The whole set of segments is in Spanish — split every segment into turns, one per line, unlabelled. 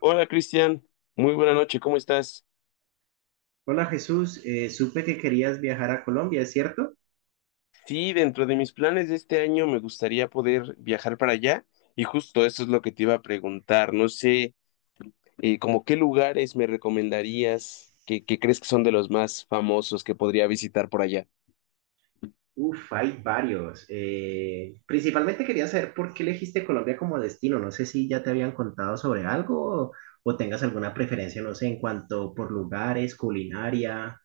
Hola Cristian, muy buena noche, ¿cómo estás?
Hola Jesús, supe que querías viajar a Colombia, ¿es cierto?
Sí, dentro de mis planes de este año me gustaría poder viajar para allá y justo eso es lo que te iba a preguntar. No sé, como qué lugares me recomendarías que crees que son de los más famosos que podría visitar por allá.
Uf, hay varios. Principalmente quería saber por qué elegiste Colombia como destino. No sé si ya te habían contado sobre algo o tengas alguna preferencia, no sé, en cuanto por lugares, culinaria,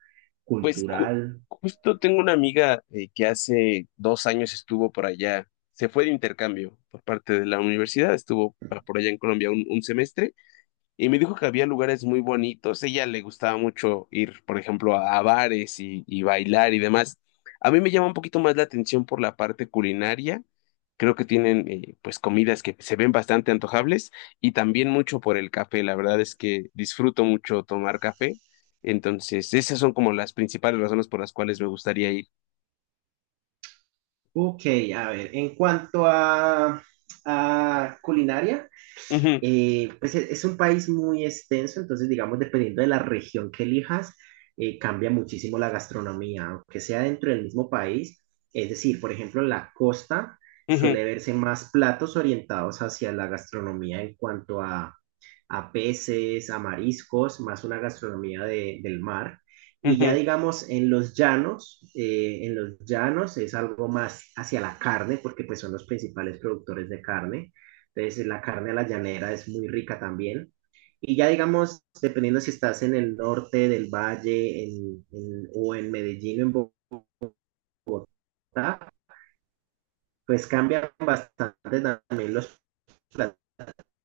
Pues
cultural.
justo tengo una amiga que hace dos años estuvo por allá, se fue de intercambio por parte de la universidad, estuvo por allá en Colombia un semestre y me dijo que había lugares muy bonitos. Ella le gustaba mucho ir, por ejemplo, a bares y bailar y demás. A mí me llama un poquito más la atención por la parte culinaria. Creo que tienen pues comidas que se ven bastante antojables y también mucho por el café. La verdad es que disfruto mucho tomar café. Entonces, esas son como las principales razones por las cuales me gustaría ir.
Ok, a ver, en a culinaria.
Ujú,
Es un país muy extenso, entonces digamos, dependiendo de la región que elijas, cambia muchísimo la gastronomía, aunque sea dentro del mismo país. Es decir, por ejemplo, en la costa
ujú,
suele verse más platos orientados hacia la gastronomía en cuanto a peces, a mariscos, más una gastronomía del mar. Y ya
ujú.
digamos, en los llanos es algo más hacia la carne, porque pues son los principales productores de carne. Entonces la carne de la llanera es muy rica también. Y ya digamos, dependiendo si estás en el norte del valle o en Medellín o en Bogotá, pues cambian bastante también los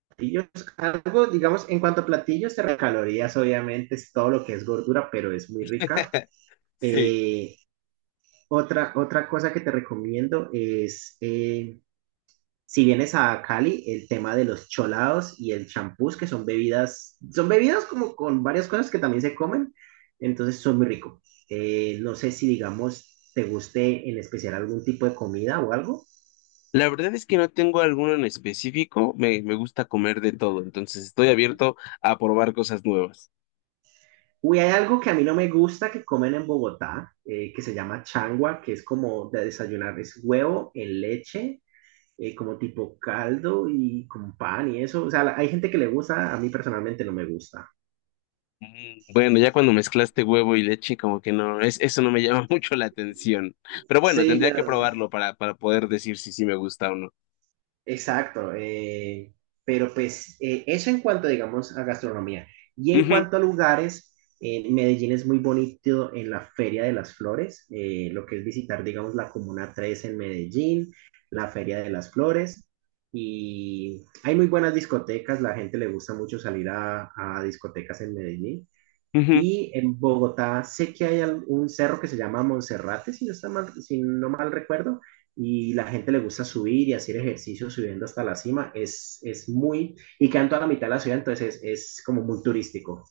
platillos. Algo, digamos, en cuanto a platillos, calorías obviamente es todo lo que es gordura, pero es muy rica.
Sí.
Eh, otra cosa que te recomiendo es si vienes a Cali, el tema de los cholados y el champús, que son bebidas como con varias cosas que también se comen, entonces son muy rico. No sé si, digamos, te guste en especial algún tipo de comida o algo.
La verdad es que no tengo alguno en específico, me gusta comer de todo, entonces estoy abierto a probar cosas nuevas.
Uy, hay algo que a mí no me gusta que comen en Bogotá, que se llama changua, que es como de desayunar, es huevo en leche, como tipo caldo y con pan y eso. O sea, hay gente que le gusta, a mí personalmente no me gusta.
Mm, bueno, ya cuando mezclaste huevo y leche, como que no, es, eso no me llama mucho la atención. Pero bueno,
Sí,
tendría
ya.
que probarlo para poder decir si sí me gusta o no.
Exacto, pero pues eso en cuanto, digamos, a gastronomía. Y en
Ujú,
cuanto a lugares, Medellín es muy bonito en la Feria de las Flores, lo que es visitar, digamos, la Comuna Tres en Medellín, la Feria de las Flores, y hay muy buenas discotecas, la gente le gusta mucho salir a discotecas en Medellín.
ujú.
Y en Bogotá sé que hay un cerro que se llama Monserrate, si no, está mal, si no mal recuerdo, y la gente le gusta subir y hacer ejercicio subiendo hasta la cima. Es muy, y quedan toda la mitad de la ciudad, entonces es como muy turístico.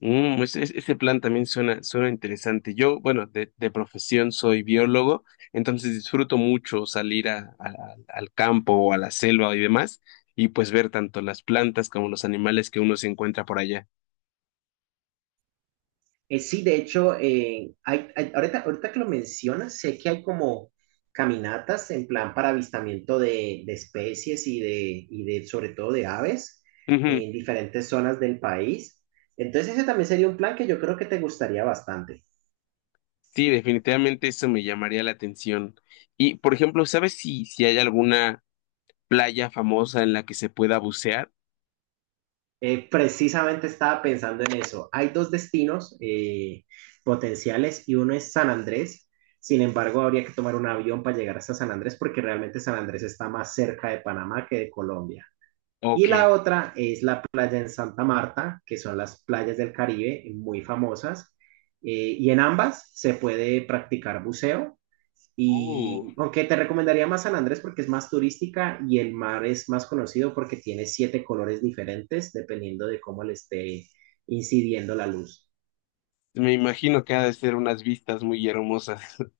Mm, pues ese plan también suena, suena interesante. Yo, bueno, de profesión soy biólogo, entonces disfruto mucho salir al campo o a la selva y demás, y pues ver tanto las plantas como los animales que uno se encuentra por allá.
Sí, de hecho, ahorita que lo mencionas, sé que hay como caminatas en plan para avistamiento de especies y de sobre todo de aves
Ujú.
en diferentes zonas del país. Entonces ese también sería un plan que yo creo que te gustaría bastante.
Sí, definitivamente eso me llamaría la atención. Y, por ejemplo, ¿sabes si hay alguna playa famosa en la que se pueda bucear?
Precisamente estaba pensando en eso. Hay dos destinos potenciales y uno es San Andrés. Sin embargo, habría que tomar un avión para llegar hasta San Andrés porque realmente San Andrés está más cerca de Panamá que de Colombia. Y
Ok.
la otra es la playa en Santa Marta, que son las playas del Caribe muy famosas. Y en ambas se puede practicar buceo.
Uh,
Y aunque te recomendaría más San Andrés porque es más turística y el mar es más conocido porque tiene siete colores diferentes dependiendo de cómo le esté incidiendo la luz.
me imagino que ha de ser unas vistas muy hermosas.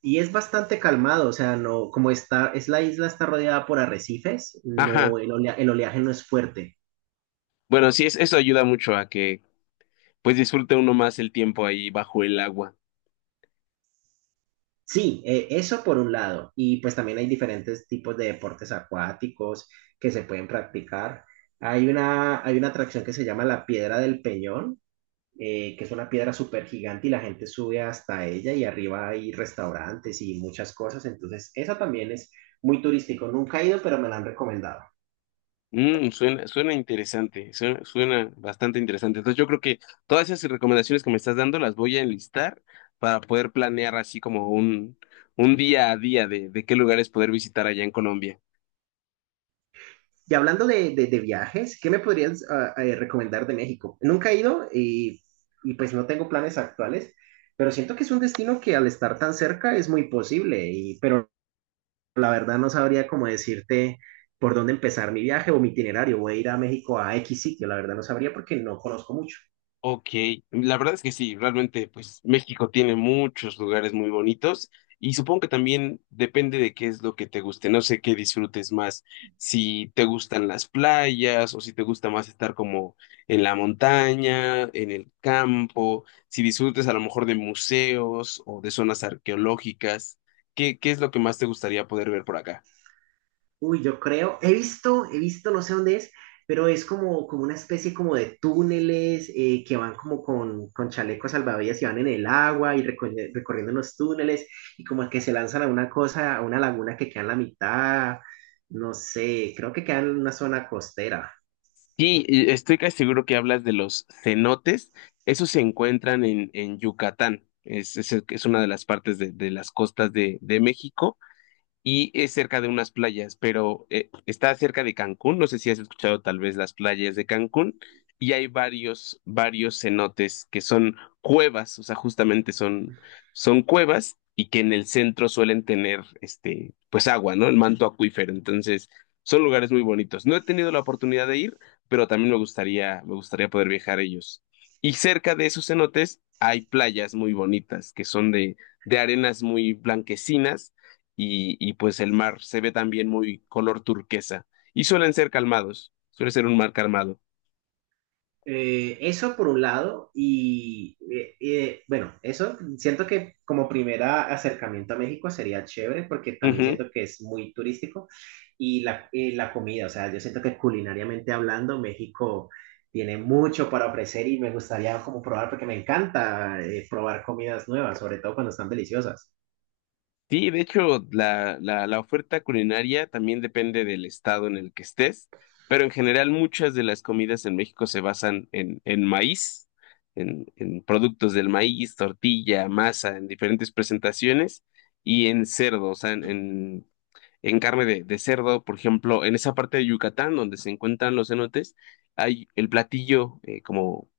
Y es bastante calmado, o sea, no, como está, es la isla está rodeada por arrecifes,
Ajá.
no, el oleaje no es fuerte.
Bueno, sí, es, eso ayuda mucho a que pues disfruta uno más el tiempo ahí bajo el agua.
Sí, eso por un lado. Y pues también hay diferentes tipos de deportes acuáticos que se pueden practicar. Hay una atracción que se llama la Piedra del Peñón, que es una piedra súper gigante y la gente sube hasta ella y arriba hay restaurantes y muchas cosas. Entonces, esa también es muy turístico. Nunca he ido, pero me la han recomendado.
Mm, suena, suena interesante, suena, suena bastante interesante. Entonces yo creo que todas esas recomendaciones que me estás dando las voy a enlistar para poder planear así como un día a día de qué lugares poder visitar allá en Colombia.
Y hablando de viajes, ¿qué me podrías recomendar de México? Nunca he ido y pues no tengo planes actuales, pero siento que es un destino que al estar tan cerca es muy posible, y, pero la verdad no sabría cómo decirte por dónde empezar mi viaje o mi itinerario. Voy a ir a México a X sitio, la verdad no sabría porque no conozco mucho.
Ok, la verdad es que sí, realmente pues México tiene muchos lugares muy bonitos y supongo que también depende de qué es lo que te guste, no sé qué disfrutes más, si te gustan las playas o si te gusta más estar como en la montaña, en el campo, si disfrutes a lo mejor de museos o de zonas arqueológicas, ¿ qué es lo que más te gustaría poder ver por acá?
Uy, yo creo, he visto, no sé dónde es, pero es como, como una especie como de túneles que van como con chalecos salvavidas y van en el agua y recorriendo los túneles y como que se lanzan a una cosa, a una laguna que queda en la mitad, no sé, creo que queda en una zona costera.
Sí, y estoy casi seguro que hablas de los cenotes. Esos se encuentran en Yucatán. Es una de las partes de las costas de México y es cerca de unas playas, pero está cerca de Cancún. No sé si has escuchado tal vez las playas de Cancún. Y hay varios, varios cenotes que son cuevas, o sea, justamente son, son cuevas y que en el centro suelen tener, este, pues agua, ¿no? El manto acuífero. Entonces, son lugares muy bonitos. No he tenido la oportunidad de ir, pero también me gustaría poder viajar a ellos. Y cerca de esos cenotes hay playas muy bonitas que son de arenas muy blanquecinas y pues el mar se ve también muy color turquesa y suelen ser calmados, suele ser un mar calmado.
Eso por un lado, y bueno, eso siento que como primera acercamiento a México sería chévere porque también
Ujú.
siento que es muy turístico y la comida, o sea, yo siento que culinariamente hablando, México tiene mucho para ofrecer y me gustaría como probar porque me encanta probar comidas nuevas, sobre todo cuando están deliciosas.
Sí, de hecho, la oferta culinaria también depende del estado en el que estés, pero en general muchas de las comidas en México se basan en maíz, en productos del maíz, tortilla, masa, en diferentes presentaciones y en cerdo, o sea, en carne de cerdo, por ejemplo, en esa parte de Yucatán donde se encuentran los cenotes, hay el platillo como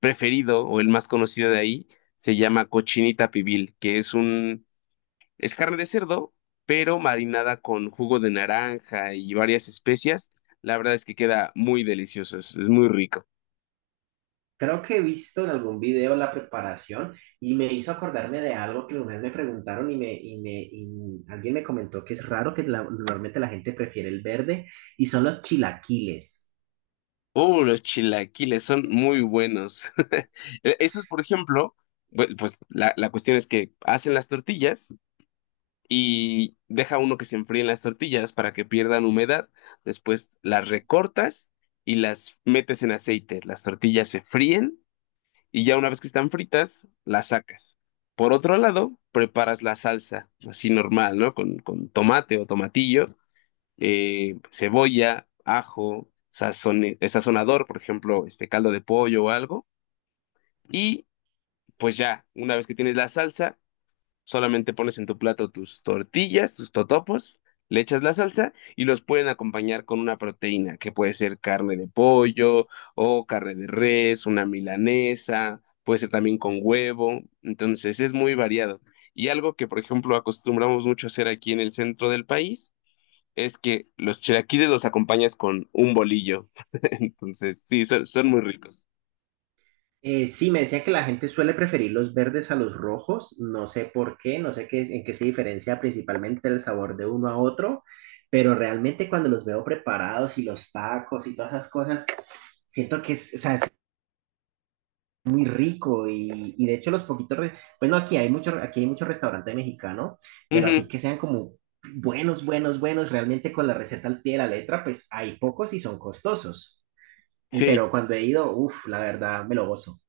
preferido o el más conocido de ahí, se llama cochinita pibil, que es un, es carne de cerdo, pero marinada con jugo de naranja y varias especias. La verdad es que queda muy delicioso, es muy rico.
Creo que he visto en algún video la preparación y me hizo acordarme de algo que una vez me preguntaron y alguien me comentó que es raro que normalmente la gente prefiere el verde y son los chilaquiles.
Los chilaquiles son muy buenos. Esos, por ejemplo, pues la cuestión es que hacen las tortillas, y deja uno que se enfríen las tortillas para que pierdan humedad. Después las recortas y las metes en aceite. Las tortillas se fríen y ya una vez que están fritas, las sacas. Por otro lado, preparas la salsa, así normal, ¿no? Con tomate o tomatillo, cebolla, ajo, sazonador, por ejemplo, este caldo de pollo o algo. Y pues ya, una vez que tienes la salsa, solamente pones en tu plato tus tortillas, tus totopos, le echas la salsa y los pueden acompañar con una proteína, que puede ser carne de pollo o carne de res, una milanesa, puede ser también con huevo. Entonces es muy variado. Y algo que, por ejemplo, acostumbramos mucho a hacer aquí en el centro del país es que los chilaquiles los acompañas con un bolillo. Entonces, sí, son, son muy ricos.
Sí, me decía que la gente suele preferir los verdes a los rojos, no sé por qué, no sé qué, en qué se diferencia principalmente el sabor de uno a otro, pero realmente cuando los veo preparados y los tacos y todas esas cosas, siento que es, o sea, muy rico y de hecho los poquitos, aquí hay mucho restaurante mexicano, pero
Ujú,
así que sean como buenos, realmente con la receta al pie de la letra, pues hay pocos y son costosos. Y
sí.
pero cuando he ido, uff, la verdad, me lo gozo.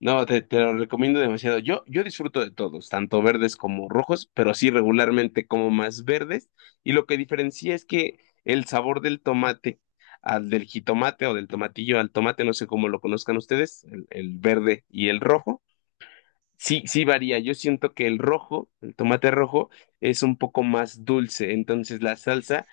No, te lo recomiendo demasiado. Yo disfruto de todos, tanto verdes como rojos, pero sí regularmente como más verdes. Y lo que diferencia es que el sabor del tomate al del jitomate o del tomatillo al tomate, no sé cómo lo conozcan ustedes, el verde y el rojo, sí, sí varía. Yo siento que el rojo, el tomate rojo, es un poco más dulce. Entonces la salsa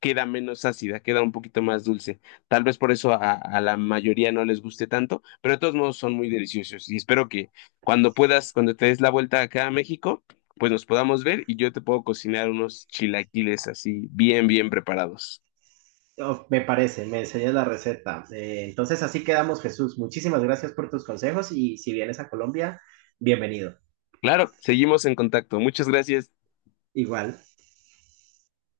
queda menos ácida, queda un poquito más dulce. Tal vez por eso a la mayoría no les guste tanto, pero de todos modos son muy deliciosos y espero que cuando puedas, cuando te des la vuelta acá a México, pues nos podamos ver y yo te puedo cocinar unos chilaquiles así bien, bien preparados.
Oh, me parece, me enseñas la receta. Entonces así quedamos, Jesús. Muchísimas gracias por tus consejos y si vienes a Colombia, bienvenido.
Claro, seguimos en contacto. Muchas gracias.
Igual.